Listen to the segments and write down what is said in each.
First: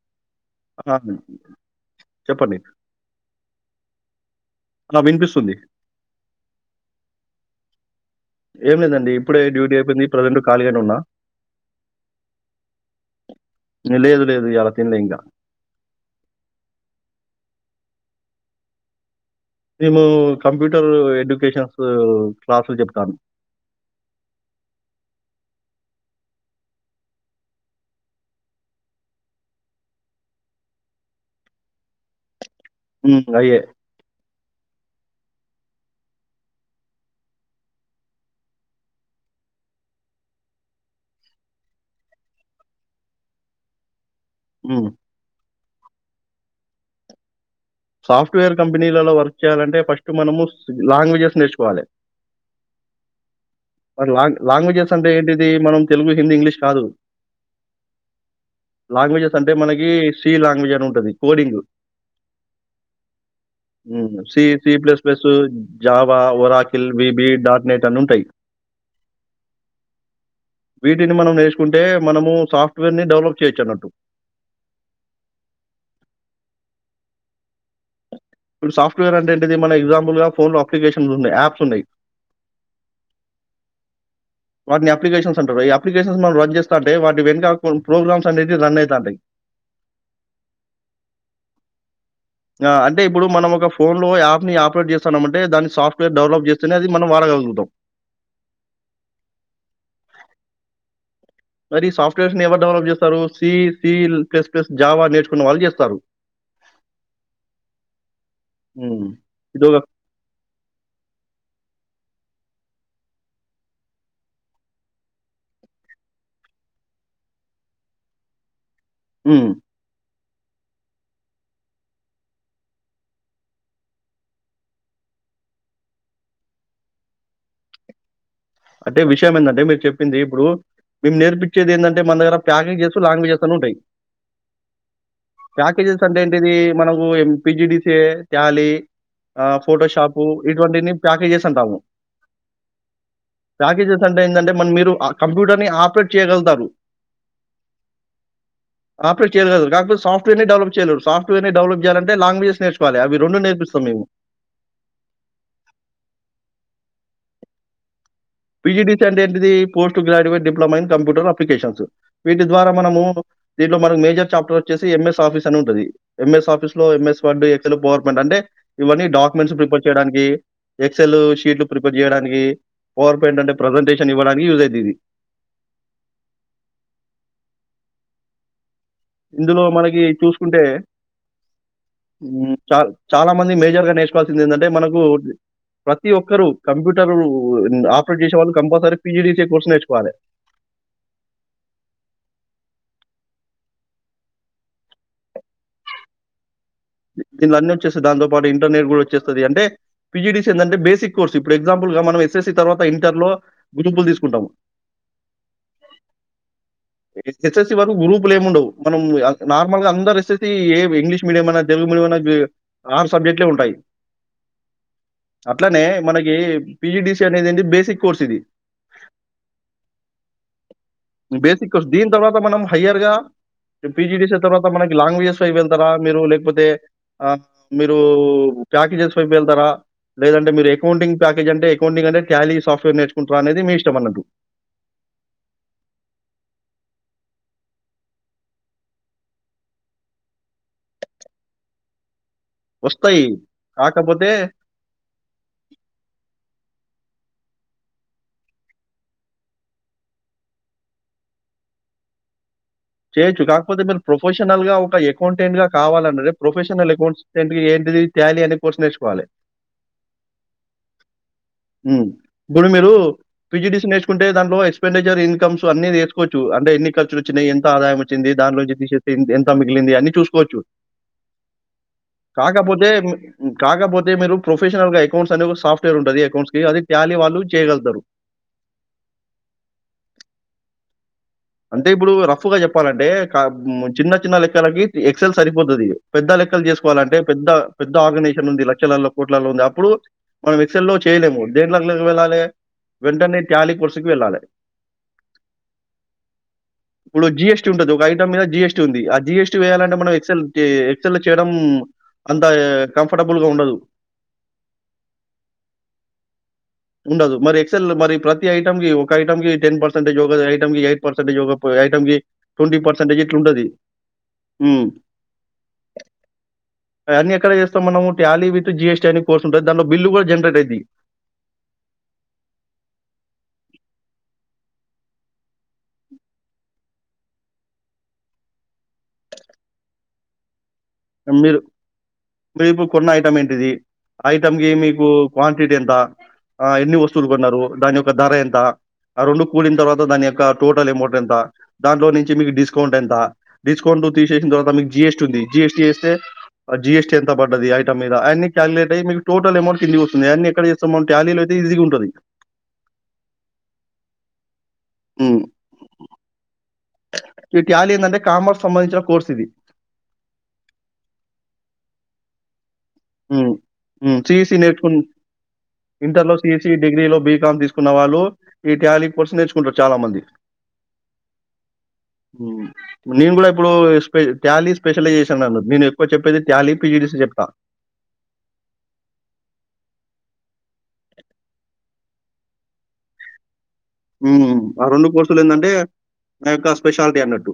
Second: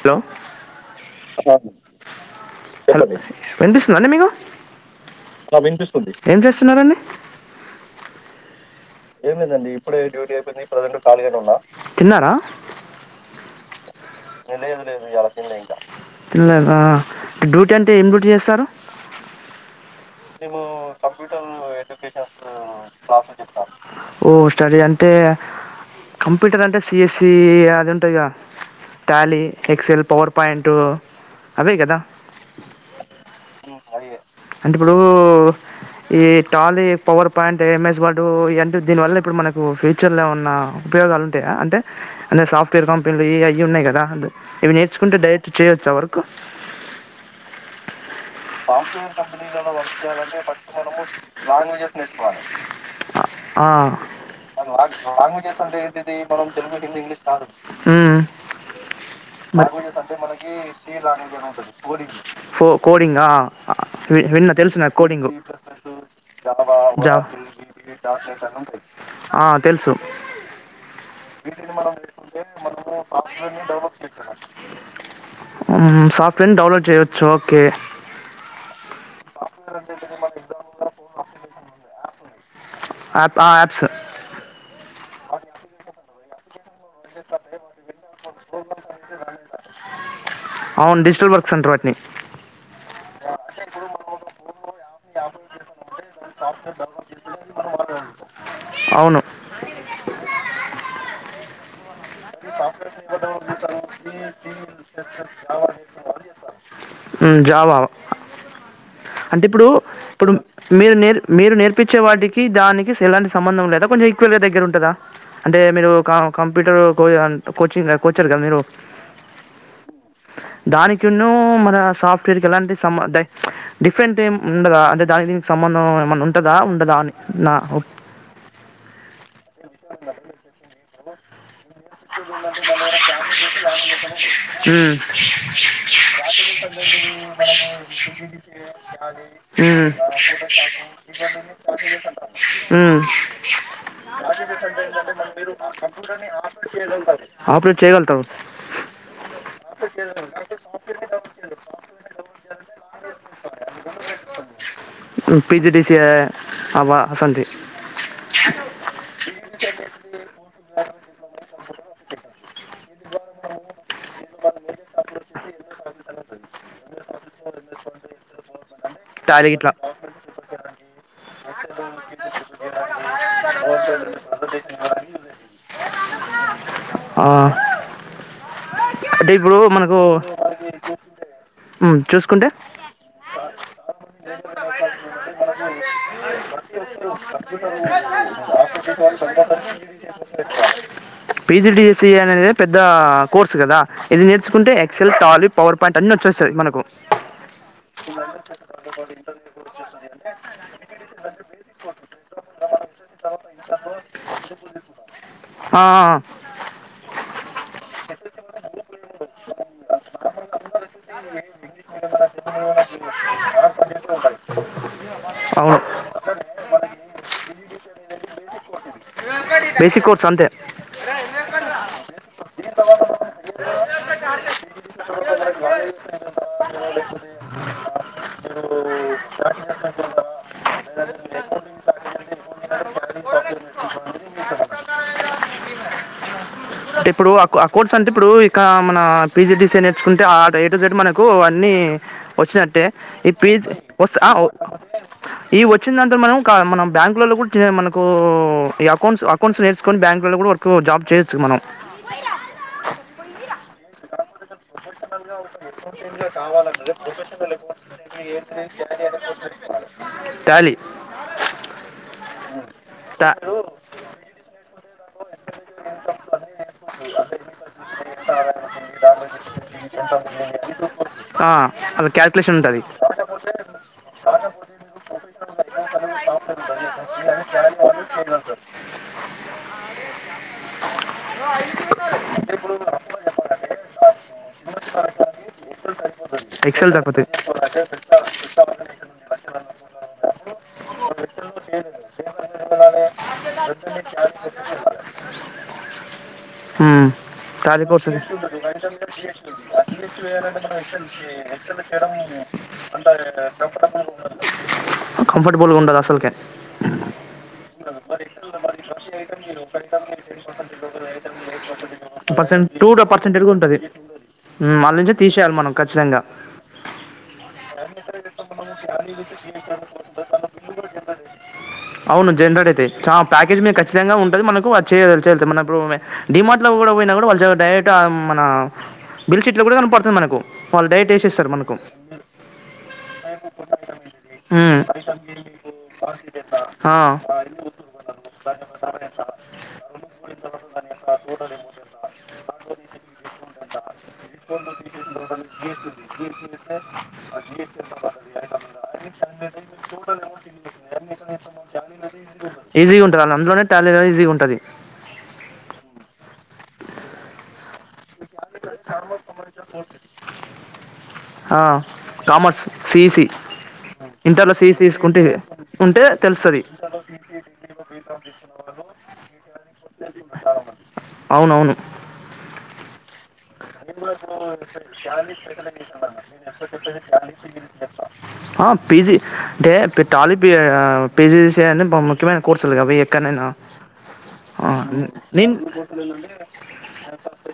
Hello ఆ! చెప్పండి. Hello వినిపిస్తుందాండి మీకు ఆ! వినిపిస్తుంది. వినిపిస్తుంది ఏం చేస్తున్నారండి ఏం లేదండి. ఏం ఇప్పుడే లేదండి డ్యూటీ ఇప్పుడే అయిపోయింది. డ్యూటీ ప్రెజెంట్ అయిపోయింది ఖాళీగానే ఉన్నా. ప్రజలు ఖాళీగానే ఉన్నా తిన్నారా నేను లేదు లేదు ఇయాల తినలే ఇంగా. తిన్లేదా రూట్ అంటే ఏం డ్యూటీ చేస్తారు మేము కంప్యూటర్ ఎడ్యుకేషన్స్ క్లాసులు చెప్తాను. ఓ స్టడీ అంటే కంప్యూటర్ అంటే సిఎస్సి అది ఉంటాయిగా టాలీ ఎక్సెల్ పవర్ పాయింట్ అవే కదా ఉమ్ అయ్యే అంటే ఇప్పుడు ఈ టాలీ పవర్ పాయింట్ ఎంఎస్ ఓడ్ ఇ అంటే దీనివల్ల ఇప్పుడు మనకు ఫ్యూచర్లో ఉన్న ఉపయోగాలు ఉంటాయా అంటే అనే సాఫ్ట్వేర్ కంపెనీలు అవి ఉన్నాయి కదా దానుంటది ఇవి హ్మ్. నేర్చుకుంటే డైట్ చేయొచ్చా వరకు సాఫ్ట్‌వేర్ కంపెనీలలో సాఫ్ట్వేర్ వర్క్ కంపెనీ చేయాలంటే వర్క్ ఫస్ట్ చేయాలంటే మనము స్ ఫట్ మన లాంగ్వేజెస్ నేర్చుకోవాలి. లాంగ్వేజెస్ నేర్చుకోవాలి మరి లాంగ్ లాంగ్వేజెస్ అంటే ఏంటిది? లాంగ్వేజెస్ అంటే మనం తెలుగు, హిందీ, మన ఇంగ్లీష్ తెలుగు కాదు. హింది ఇంగ్లీష్ కాదు లాంగ్వేజెస్ అంటే మనకి సి లాంగ్వేజ్ అని ఉంటుంది కోడింగ్ ఫో కోడింగ్ ఆ హ్మ్. వి సి, విన్న సి తెలుసు నాకు plus plus, coding Java, Oracle, జా వీబీ, డాట్ నెట్ అని ఉంటాయి. ఆ తెలుసు వీటిని మనం నేర్చుకుంటే మనము సాఫ్ట్‌వేర్‌ని డెవలప్ చేయొచ్చన్నట్టు. మ్మ్ సాఫ్ట్వేర్ ని డౌన్ జేయొచ్చు ఇప్పుడు సాఫ్ట్వేర్ అంటేంటిది మన ఎగ్జాంపుల్ గా ఫోన్ లో అప్లికేషన్స్ ఉన్నాయి యాప్స్ ఉన్నాయి యాప్ ఆ యాప్స్ వాటిని అప్లికేషన్స్ అంటారు అప్లికేషన్స్ మన రన్ అయితాంటాయి. అవును డిజిటల్ వర్క్స్ అంటర్ వాటిని ఆ అంటే ఇప్పుడు మనం ఒక ఫోన్ లో యాప్ ని ఆపరేట్ చేస్తాన్నమంటే దాని సాఫ్ట్ అవును మరి సాఫ్వేర్ నీ ఎవ ప్లస్, జావా నేర్చుకున్న వాళ్ళు చేస్తారు. మ్మ్ జా వా హ్మ్. అంటే ఇప్పుడు ఇదొక ఇప్పుడు మీరు నే మీరు నేర్పించే వాటికి దానికి సేలాంటి సంబంధం లేదా కొంచెం ఈక్వల్ గా దగ్గర ఉంటందా అంటే మీరు క కంప్యూటర్ కో అంటే కోచింగ్ కోచర్ కదా మీరు మ్మ్ దానికున్ను మన సాఫ్ట్వేర్ కి ఎలాంటి సంబ డిఫరెంట్ ఏం ఉండదా అంటే దానికి దీనికి సంబంధం ఏమన్నా ఉంటదా ఉండదా అని నా అంటే విషయం ఏందంటే మీరు చెప్పింది ఇప్పుడు మేము నేర్పిం ఉంటాయి. మ్మ్ ప్యాకేజెస్ అంటే ఏంటిది? మనకు ఎం పీజీడీసీఏ, టాలీ మ్మ్ ఆహ్, ఫోటోషాపు ఇటువంటిని ప్యాకేజెస్ అంటాము. మ్మ్ ప్యాకేజెస్ అంటే ఏందంటే మం మీరు ఆ కంప్యూటర్ ని ఆపరేట్ చేయగలుతాం ఆపరేట్ చేయగలుగుతావు. ఆపరేట్ చేయ కద కాకపోతే సాఫ్ట్వేర్ని డెవలప్ చేయలేరు సాఫ్ట్వేర్ని డెవలప్ చేయాలంటే లాంగ్వేజెస్ నేర్చుకోవాలి అవి రెండు నేర్పిస్తాం మేము పీజీడీసీఏ అవ అసొంటివి. పిజిడిసిఎ అంటే ఏంటిది post graduate diploma in computer up applications వి ద్వారా మనము దీంట్లో మనకు మేజర్ చాప్టర్ వచ్చేసి ఎంఎస్ ఆఫీస్ అని ఉంటది ఎంఎస్ ఆఫీస్ లో MS word Excel power point అంటే ఇవన్నీ టాలీ డాక్యుమెంట్స్ ఇట్లా ప్రిపేర్ చేయడానికి ఎక్స్ఎల్ షీట్లు ప్రిపేర్ చేయడానికి పవర్ పాయింట్ అంటే ప్రజెంటేషన్ ఇవ్వడానికి యూజ్ అయిద్దిది. ఆ అంటే ఇప్పుడు ఇందులో మనకు మనకి చూసుకుంటే ఉమ్, చూసుకుంటే చ చాలా మంది మేజర్గా నేర్చుకోవాల్సింది ఏందంటే మనకు ప్రతి ఒక్కరుూ కంప్యూటరు ఆపరేట్ చేసే వాళ్ళు కంపల్సరీ పిజిడిసిఎ కోర్సు నేర్చుకోవాలె ఆ కోర్స్ కదా ఇది నేర్చుకుంటే ఎక్సెల్ టాలి పవర్ పాయింట్ అన్ని వచ్చేస్తయి మనకు ఆ దీంట్లో అన్నీ వచ్చేస్తాయి. దాంతో పాటు ఇంటర్మీడియేట్ గూడా వచ్చేస్తది. అంటే పీజీడీసీఏ ఏందంటే బేసిక్ కోర్స్. ఇప్పుడు ఎగ్జాంపుల్‌గా మనం ఎస్ఎస్‌సీ తర్వాత ఇంటర్‌లో గ్రూపులు తీసుకుంటాము. ఎస్ఎస్‌సీ వరకు గ్రూపులు ఏమిముండవు మనం నార్మల్ గా అందరు వేసేసి ఏ ఇంగ్లీష్ మీడియం అనేది తెలుగు మీడియం ఆరు సబ్జెక్ట్లే ఉంటాయి అవును అట్లానే మనకి పిజిడిసి అనేది ఏ బేసిక్ కోర్స్ ఇది బేసిక్ కోర్స్ అంతే బేసిక్ కోర్స్ దీని తర్వాత మనం హయ్యర్ గా పిజిడిసిఎ తర్వాత మనకి లాంగ్వేజెస్ అయిపోయిన తర్వాత మీరు లేకపోతే టె ఆ మీరు ప్యాకేజెస్ పైపు వెళ్తారా లేదంటే మీరు అకౌంటింగ్ ప్యాకేజ్ అంటే అకౌంటింగ్ అంటే ట్యాలీ సాఫ్ట్వేర్ నేర్చుకుంటరా అనేది మీ ఇష్టం అన్నట్టు అంటే ఇప్పుడు ఆ ఆ కోర్స్ అంటే ఇప్పుడు ఇక మన పీజీడిసీ నేర్చుకుంటే ఆ డే టు డేట్ మనకు అన్ని వచ్చినట్టే వస్తాయి. ఈ ప్లీజ్ వ కాకపోతే ఈ వచ్చిన దాంతర మనం మనం బ్యాంక్ మనకు ఈ అకౌంట్స్ అకౌంట్స్ నేర్చుకొని బ్యాంలలో కూడా వకు జాబ్ చేయొచ్చు మనం చేయొచ్చు కాకపోతే మీరు ప్రొఫెషనల్ గా ఒక అకౌంటెంట్ గా కావాలన్నే ప్రొఫెషనల్ అకౌంటెంట్ ఏంటిది తాలీ అనే కోర్స్ నేర్చుకోవాలి టాలీ ఇప్పుడు మీరు టా పిజిటి నేర్చుకుంటే దాంట్లో ఎక్స్పెండి ఇన్కమ్స్ అన్ని తీసుకోవచ్చు అంటే ఎన్ని ఖర్చులు వచ్చాయి ఎ ఎంత ఆదాయం వచ్చింది దాంట్లోంచి తీసే ఎంత మిగిలింది అని చూసుకోవచ్చు ఆ అలా క్యాల్కులేషన్ ఉంటది కాకపోతే కాకపోతే మీరు ప్రొఫెషనల్ గా అకౌంట్స్ అనే ఒక సాఫ్ట్వేర్ ఉంటుంది అకౌంట్స్ కి అది తాలీ వాళ్ళు చేయగలుగుతారు అంటే ఇప్పుడు రఫ్గా చెప్పాలంటే చిన్న చిన్న లెక్కలకి ఎక్సెల్ సరిపోతుంది పెద్ద లెక్కలు చేసుకోవాలంటే పెద్ద ఎక్సెల్ తగ్గుతాయి పెద్ద ఆర్గనైజేషన్ ఉంది లక్షలలో కోట్లలో ఉంది అప్పుడు మనం ఎక్సల్ల్లో చేయలేము దేని లకి వెళ్ళాలి వెంటనే త్యాలీ కోర్సుకి వెళ్ళాలి ఇప్పుడు జీఎస్టీ ఉంటది. ఒక దితుంది ఐటెమ్ మీద జీఎస్టీ ఉంది. ఆ జీఎస్టీ వేయాలంటే మనం ఎక్సెల్ టి ఎక్సెల్‌లో చేయడం అంత కంఫర్టబుల్‌గా ఉండదు. కఫర్టబుల్ ఉండదు అసలు ఉండదు. టెన్ పర్సెట్జయోగ ఐటమ్కి ఎయిట్ ఇట్లుంటది. ఉంది హ్మ్. మళ్ళ తీసయాలినచ్చి అయన్నీ ఎక్కడ చేస్తాం మనము? టాలీ విత్ జీఎస్టీ అనే కోర్స్ ఉంటది. దాంట్లో బిల్లు గూడా జనరేట్ అయిద్ది. అవు జన అ ఖచ్చితంగా ఉంటుంది మనకుది చేయతుంది మనప్పుడు డిమార్ట్ లో కూడా పోయినా కూడా వాళ్ళ డైరెక్ట్ మన బిల్షీట్ లో కూడా కనపడుతుంది మనకు వాళ్ళు డైరెక్ట్ వేసేస్తారు మీరు మనకు మీరుప్పు కొన్న ఐటం ఏంటిది ఆ ఐటం క మీకు క్వాంటిటీ ఎంత ఎన్ని వస్తువులు కొన్నారు దాని యొక్క ధర ఎంత ఆ రెండు కూలిన తర్వాత దాని యొక్క టోటల్ అమౌంట్ ఎంత దాంలో నుంచి మీకు డిస్కౌంట్ ఎంత డిస్కౌంట్ తీసేసిన తర్వాత మీకు జిఎస్టి ఉంది జిఎస్ మీద అన్ని క్యాలిక్యులేట్ అయ్యి మీకు టోటల్ అమౌంట్ కిందికి వస్తుంది అన్ని ఎక్కడ చేస్తాం మనం టాలీలో అయితే ఈజీగా ఉంటుంది ఈ ఉ అందులోనే టాలెయడం ఈజీగా ఉంటది ఉమ్. ఈ టాలీ ఏంటంటే కామర్స్ సంబంధించిన కోర్స్ ఇది ఆ కామర్స్ సిఈసి ఇంటర్లో సిఈసి తీసుకుంటే ఇదే ఉంటే ఇంటర్లో తెలుస్తది. సిఈసి డిగ్రీలో బీకామ్ తీసుకున్న వాళ్ళు ఈ టాలీ కోర్స్ నేర్చుకుంటారు చాలా మంది అవునవును ఉమ్. నేను ఇప్పుడు స్పె టాలీ స్పెషలైజేషన్ చేశాను నేను ఏక్కువ చెప్పేది టాలి పిజడిసి చెప్తా ఆ పీజీ అంటే టాలి పి పీజీడిసి అని ముఖ్యమైన కోర్సులు ఎక్కనైనా హ్మ్ ఆ రెండు కోర్సులు ఏందంటే దాని యొక్క స్పెషాలిటీ అన్నట్టు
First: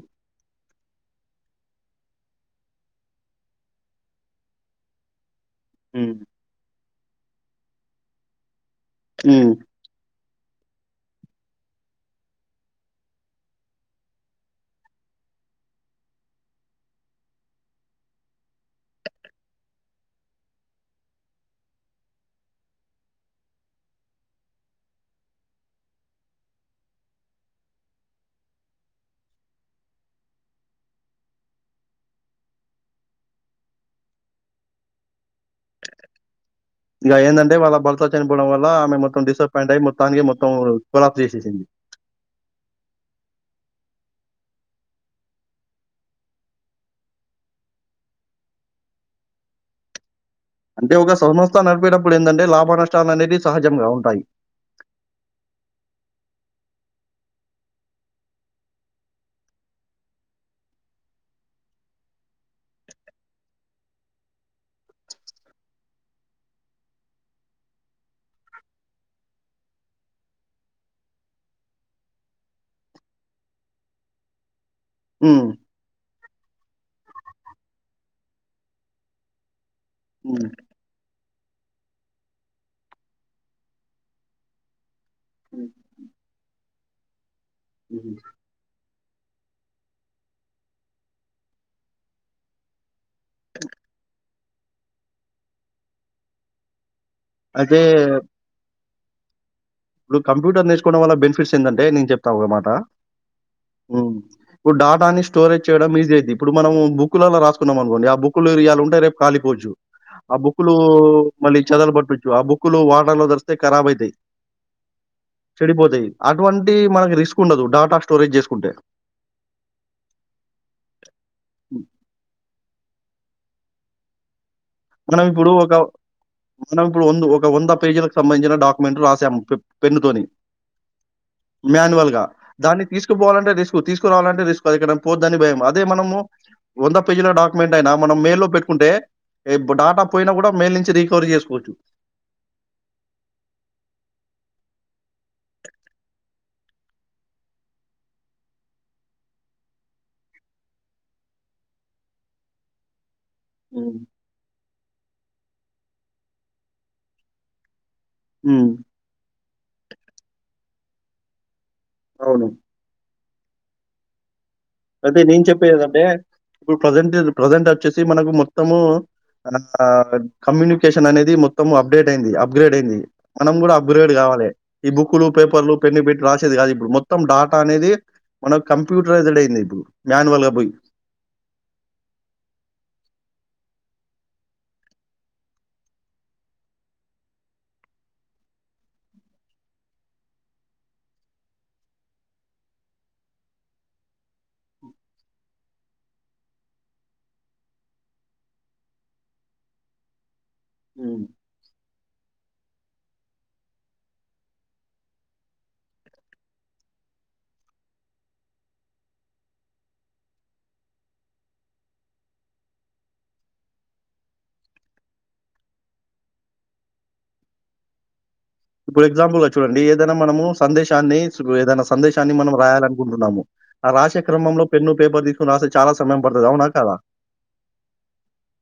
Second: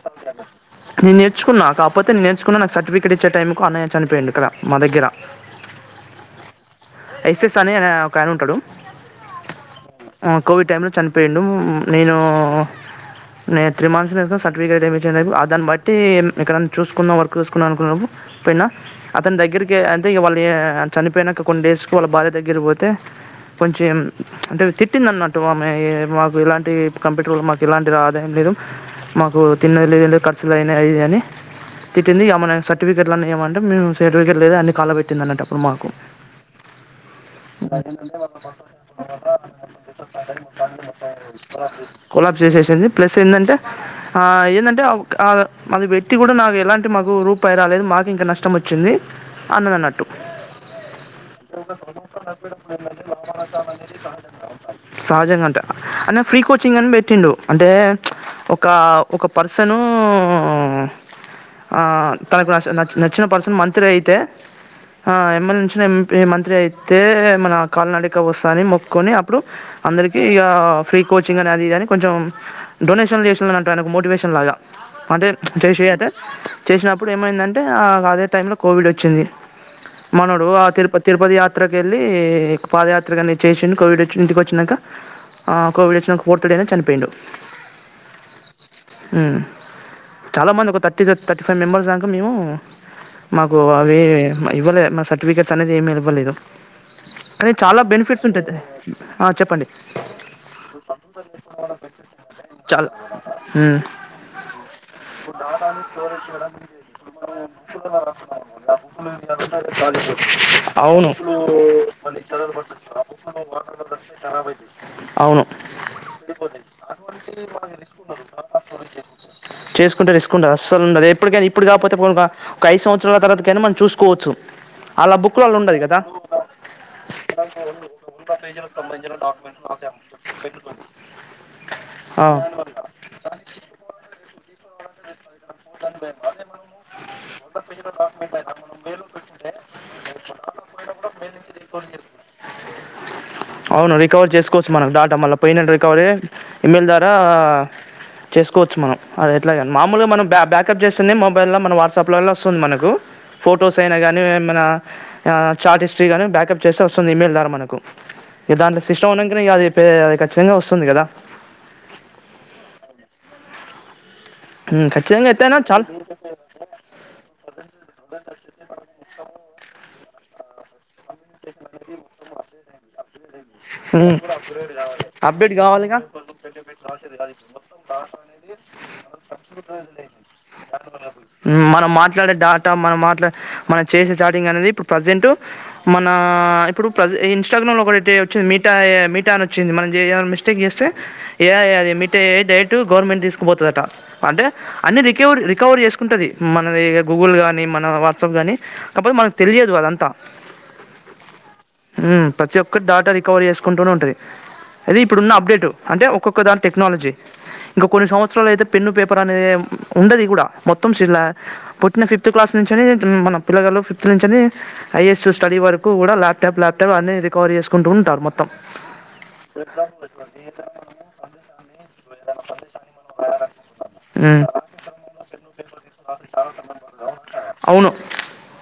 నేన్ నేర్చుకున్నా కాకపోతే నేర్చుకున్నా నాకు సర్టిఫికేట్ ఇచ్చే టైంకు అన్నాయ్య చనిపోయిండు కదా మా దగ్గర హ్మ్ ఎస్ఎస్ అనే ఒకయన ఉంటడు. హ్మ్ కోవిడ్ టైమ్ లో చనిపోయిండు నేను నేను త్రీ మంత్స్ [unintelligible] సర్టిఫికేట్ వచ్చే దాన్ని బట్టి ఎక్కడనా చూసుకున్నాం. వర్క్ చూసుకున్నాం అనుకున్నాము. పోయినా అతని దగ్గరికి అంటే వాళ్ళ చనిపోయినాక కొన్ని డేస్కు వాళ్ళ భార్య దగ్గర పోతే కొంచెం అంటే తిట్టింది అన్నట్టు ఆమె మాకు ఏలాంటి కంప్యూటర్ల మాకు ఏలాంటి ఆదాయం లేదు మాకు తిన్నది లేదు లేక అసలు అయినాయి అని తిటింది ఆమెను నా సర్టిఫికేట్లన్నా ఇయ్యమంటే మేము సెట్ దగ్గర లేదు అన్ని కాలబెట్టింది అనట మాకు ఇక ఏంటంటే వాళ్ళ భర్త చనిపోవడం వల్ల ఆమె మొత్తం డిసప్పాయింట్ అయ్యి మొత్తానికి మొత్తం కొలాప్స్ చేసేసింది ఓలా చేసింది ప్లస్ ఏందంటే ఆ ఏందంటే కాదు అది పెట్టి కూడా నాకు ఎలాంటి మాకు రూపాయి రాలేదు మాకే ఇంకా నష్టం వచ్చింది అన్నడు అన్నట్టు అంటే ఒక సంస్థ నడిపేటప్పుడు ఏందంటే లాభ నష్టాలు అనేటివి సహజంగా ఉంటాయి. సహజంగా అంట అన్న ఫ్రీ కో చ్చింగ్ అని పెట్టిండు అంటే చ్ ఒక ఒక పర్స్ ను హ్మ్మ్ ఆ తనకు నచ్ నచ్చిన పర్సన్ మంత్రి అయితే ఆ ఎమ్మెల్చ్చినంపీ మంత్రి అయితే మన కాళ్ళ నడిక వస్తా అని మొక్కుకోని అప్పుడు అందరికి ఇగా ఫ్రీ కోచింగ్ అని అది ఇది అని కొంచెం డొనేషన్ చేస్తూదన్నట్టు ఆయనకు మోటివేషన్ లాగా అంటే హ్మ్. చేసి అటే చేసినప్పుడు ఏమైందంటే ఆ అదే టైం లో కోవిడ్ వచ్చింది. మనోడు హ్మ్. ఆ తిరుపతి తిరుపతి యా యాత్రకు యెళ్ళి పాదయాత్ర గాని చేసిండు కోవిడ్ వచ్చి ఇంటికి వచ్చిన్నాక ఆ హ్మ్. కోవిడ్ వచ్చిన్నాక ఫోర్త్ డే నే చనిపి పేండు హ్మ్ హు హ్మ్ చాలా మంది ఒక థర్టీ థర్టీ ఫైవ్ మెంబర్స్ దాంకా మేము మాకు అవి ఇవ్వలే మా సర్టిఫికేట్స్ అనేది ఏమి ఇవ్వలేదు. అరే చాలా అయితే బెనిఫిట్స్ ఉంటది. ఆ చెప్పండి. ఇప్పుడు కంప్యూటర్ నేర్చుకోవడం వల్ల బెనిఫిట్స్ ఏందంటే నేను చెప్తా ఒక మాట చాలా ఉమ్ ఇప్పుడు డాటాని స్టోరేజ్ చేయడం ఈజీ అయింది. ఇప్పుడు మనం బుక్కులల్లో రాసుకున్నాం అనుకోండి ఆ బుక్లు ఇయాల ఉంటాయి, రేపు కాలిపోవచ్చు ఆ బుక్లు అవును మళ్ళీ చదలు పట్టొచ్చు ఆ బుక్లు వాటర్ లో తరిస్తే కరాబ్ అయితాయి. అవును చెడిపోతాయి అటువంటి మనకి రిస్క్ ఉండదు డాటా స్టోరేజ్ చేసుకుంటే చేసుకుంటే రిస్కుంటదు అస్సలు ఉండదు ఎప్పటికైనా ఇప్పుడు కాకపోతే పోను ఒక ఐదు సంవత్సరాల తర్వాత కైనా మనం చూసుకోవచ్చు. అలా మనం బుక్లో ఇప్పుడు అలా ఒక ఉండదు కదా మనం ఇప్పుడు వం ఒక వంద పేజీలకు సంబంధించిన డాక్యుమెంట్ రాసాము పెన్ను తోని మాన్యువల్ గా దాన్ని తీసుకుపోవాలంటే రిస్క్ తీసు కురావాలంటే రిస్క్ అది ఎక్కడన పోత్ దని భయం అదే మనము వంద పేజీల డాక్యుమెంట్ అయినా మనం మెయిల్లో పెట్టుకుంటే రేపు డాటా పోయినా కూడా మెయిల్ నుంచి రికవరీ చేసుకోవచ్చు. ఆ అవును రికవరీ చేసుకోవచ్చు మనం డాటా మళ్ల పోయిన రికవరీ ఇమెయిల్ ద్వారా చేసుకోవచ్చు మనం అది ఎట్లాగా మామూలుగా మనం బ్యాకప్ చేస్తుంది మొబైల్ లో మన వాట్సాప్ లో వస్తుంది మనకు ఫొటోస్ అయినా హ్మ్. కానీ ఏమైనా ఆ చార్ట్ హిస్టరీ గాని బ్యాకప్ చేస్తే వస్తుంది ఇమెయిల్ ద్వారా మనకు ఇగ హ్మ్. దాంట్ల సిస్టం ఉన్నాంకనే ఇగ అది దే అది ఖచ్చితంగా వస్తుంది కదా. అవును ఉమ్, అయితే ఖచ్చితంగా నేను ఎత్తైనా చెప్పేది చాలా ఏందంటే ఇప్పుడు ప్రజెంట్ ప్రజెంట్ వచ్చేసి మనకు మొత్తము ఆ ఆ కమ్యూని కేషన్ అనేది మొత్తం అప్డేట్ అయింది అప్గ్రేడ్ అయింది. మనం కూడా అప్గ్రేడ్ ఉమ్. కావాలి. ఈ బుక్లు అప్డేట్ పేపర్లు కావాలిగా పెన్ను పెట్టి రాసేది కాదు ఇప్పుడు మొత్తం డాటా అనేది మనకు కంప్యూటరైజ్డ్ అయింది. ఇప్పుడు. మాన్యువల్‌గా బోయి. ఉమ్ మనం మాట్లాడే డాటా మనం మాట్లాడే మన చేసే చాటింగ్ అనేది ఇప్పుడు ప్రజెంటు మన ఇప్పుడు ప్రజ ఇన్స్టాగ్రామ్లో ఒకటి వచ్చింది. మీటా ఏ ఐ మీటా అని వచ్చింది. మనం ఏదైనా మిస్టేక్ చేస్తే ఏ ఐ అది మీట ఏ ఐ డైరెక్ట్ గవర్నమెంట్ తీసుకుపోతదట అంటే అన్నీ రికవరీ రికవరీ చేసుకుంటది. మనది గూగుల్ కానీ, మన వాట్సాప్ కానీ కాకపోతే మనకు తెలియదు అదంతా హు ఉమ్ ప్రతి ఒక్క డాటా రికవరీ చేసుకుంటూనే ఉంటది. అది ఇప్పుడు ఉన్న అప్డేట్ అంటే ఒక్కొక్క దాని టెక్నాలజీ, ఇంకా కొన్ని సంవత్సరాలు అయితే పెన్ను పేపర్ అనేది ఉండది కూడా మొత్తంలా పుట్టిన ఫిఫ్త్ క్లాస్ నుంచిని మన పిల్లల్లో ఫిఫ్త్ నుంచిని ఐఎస్ స్టడీ వరకు కూడా ల్యాటాప్ ల్యాటాప్ అన్ని రికవరీ చేసుకుంటూంటారు మొ ఇప్పుడు ఎగ్జాంపుల్ గా చూడండి. ఏదైనా మనము సందేశాన్ని ఏదైనా సందేశాన్ని మనం రాయాలనుకుంటున్నాము, ఆ రాసే హ్మ్. క్రమంలో పెన్ను పేపర్ తీసుకుని రాస్తే చాలా సమయం పడుతది అవునా కాదా, అవును.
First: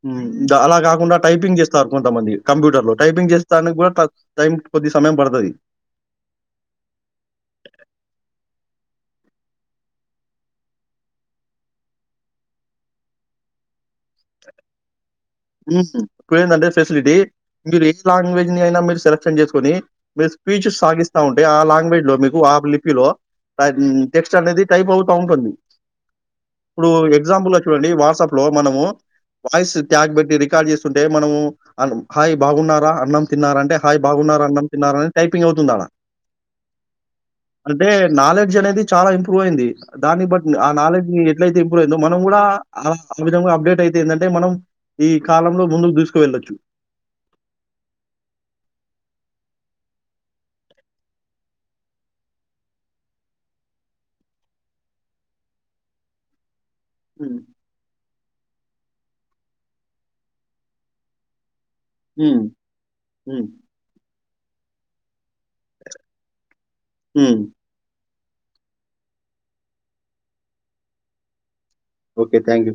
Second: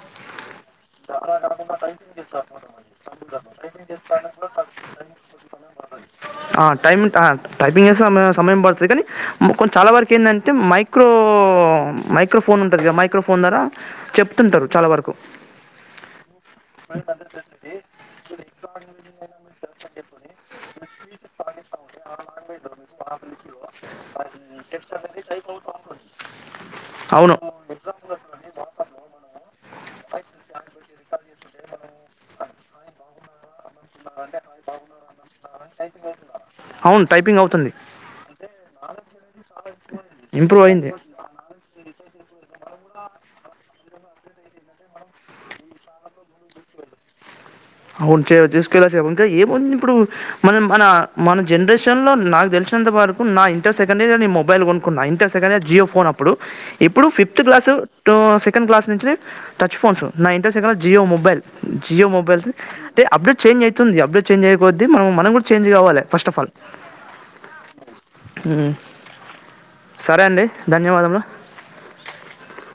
ఉమ్ అలా కాకుండా టైపింగ్ చేస్ చేస్తారు కొంతమంది కంప్యూటర్ లో టైపింగ్ చేస్తానిక కూడా టైం కొద్ది సమయం పడతది. ఆ టైమింగ్ ఆ టైపింగ్ చేస్తే సమయ సమయం పడుతది కానీ కొ చాలా వరకు ఏంటంటే మైక్రో మైక్రోఫోన్ ఉంటది కదా, మైక్రోఫోన్ ద్వారా చెప్తుంటారు చాలా వరకు హు హు ఇప్పుడు ఏందంటే ఫెసిలిటీ మీరు ఏ లాంగ్వేజ్ ని అయినా మీరు సెలెక్షన్ చేసుకొని మీరు స్పీచ్ సాగిస్తా ఉంటే ఆ లాంగ్వేజ్ లో మీకు ఆ లిపిలో టెక్స్ట్ అనేది టైప్ అవుతా ఉంటుంది. ఇప్పుడు అవును ఎగ్జాంపుల్ లో చూడండి వాట్సాప్ లో మనము వాయిస్ ట్యాగ్ పెట్ రికార్డ్ చేస్తుంటే మనము హాయ్ బాగున్నారా, అన్నం తిన్నారా అంటే హాయ్ బాగున్నార, అన్నం తిన్నార అని టైపింగ్ అవుతుంది ఆడా. అవును టైపింగ్ అవుతుంది అంటే నాలెడ్జ్ అనేది చాలా ఇంప్రూవ్ అయింది, దాన్ని బట్టి ఇంప్రూవ్ ఆ అయింది నాలెడ్జ్ ఎట్లయితే ఇంప్రూవ్ అయిందో మనం కూడా ఆ ఆ విధంగా అప్డేట్ అయితే ఏందంటే మనం ఈ కాలంలో ముందుకు దూసుకు వెళ్ళొచ్చు. అవును చేయో దూసుకెళ్లోచ్చు ఇంకా ఏముంది ఇప్పుడు మనం మన మన జనరేషన్ లో నాకు తెలిసినంత వరకు నా ఇంటర్ సెకండ్ ఇయర్ నేను మొబైల్ కొనుక్కున్నా, inter second year Jio phone అప్పుడు ఇప్పుడు హ్మ్. Fifth class to sick send class నుంచి టచ్ ఫోన్స్ నా inter second Jio mobile Jio mobile హ్మ్. అంటే అప్పుడే హ్మ్. చేంజ్ అవుతుంది అప్డేట్ చేంజ్ చేంజ్ అయిపోతే మనం కూడా చేంజ్ కావాలి ఫస్ట్ ఆఫ్ ఆల్ ఉ ఆ సరే అండి ధన్యవాదములు ఓకే థ్యాంక్ యూ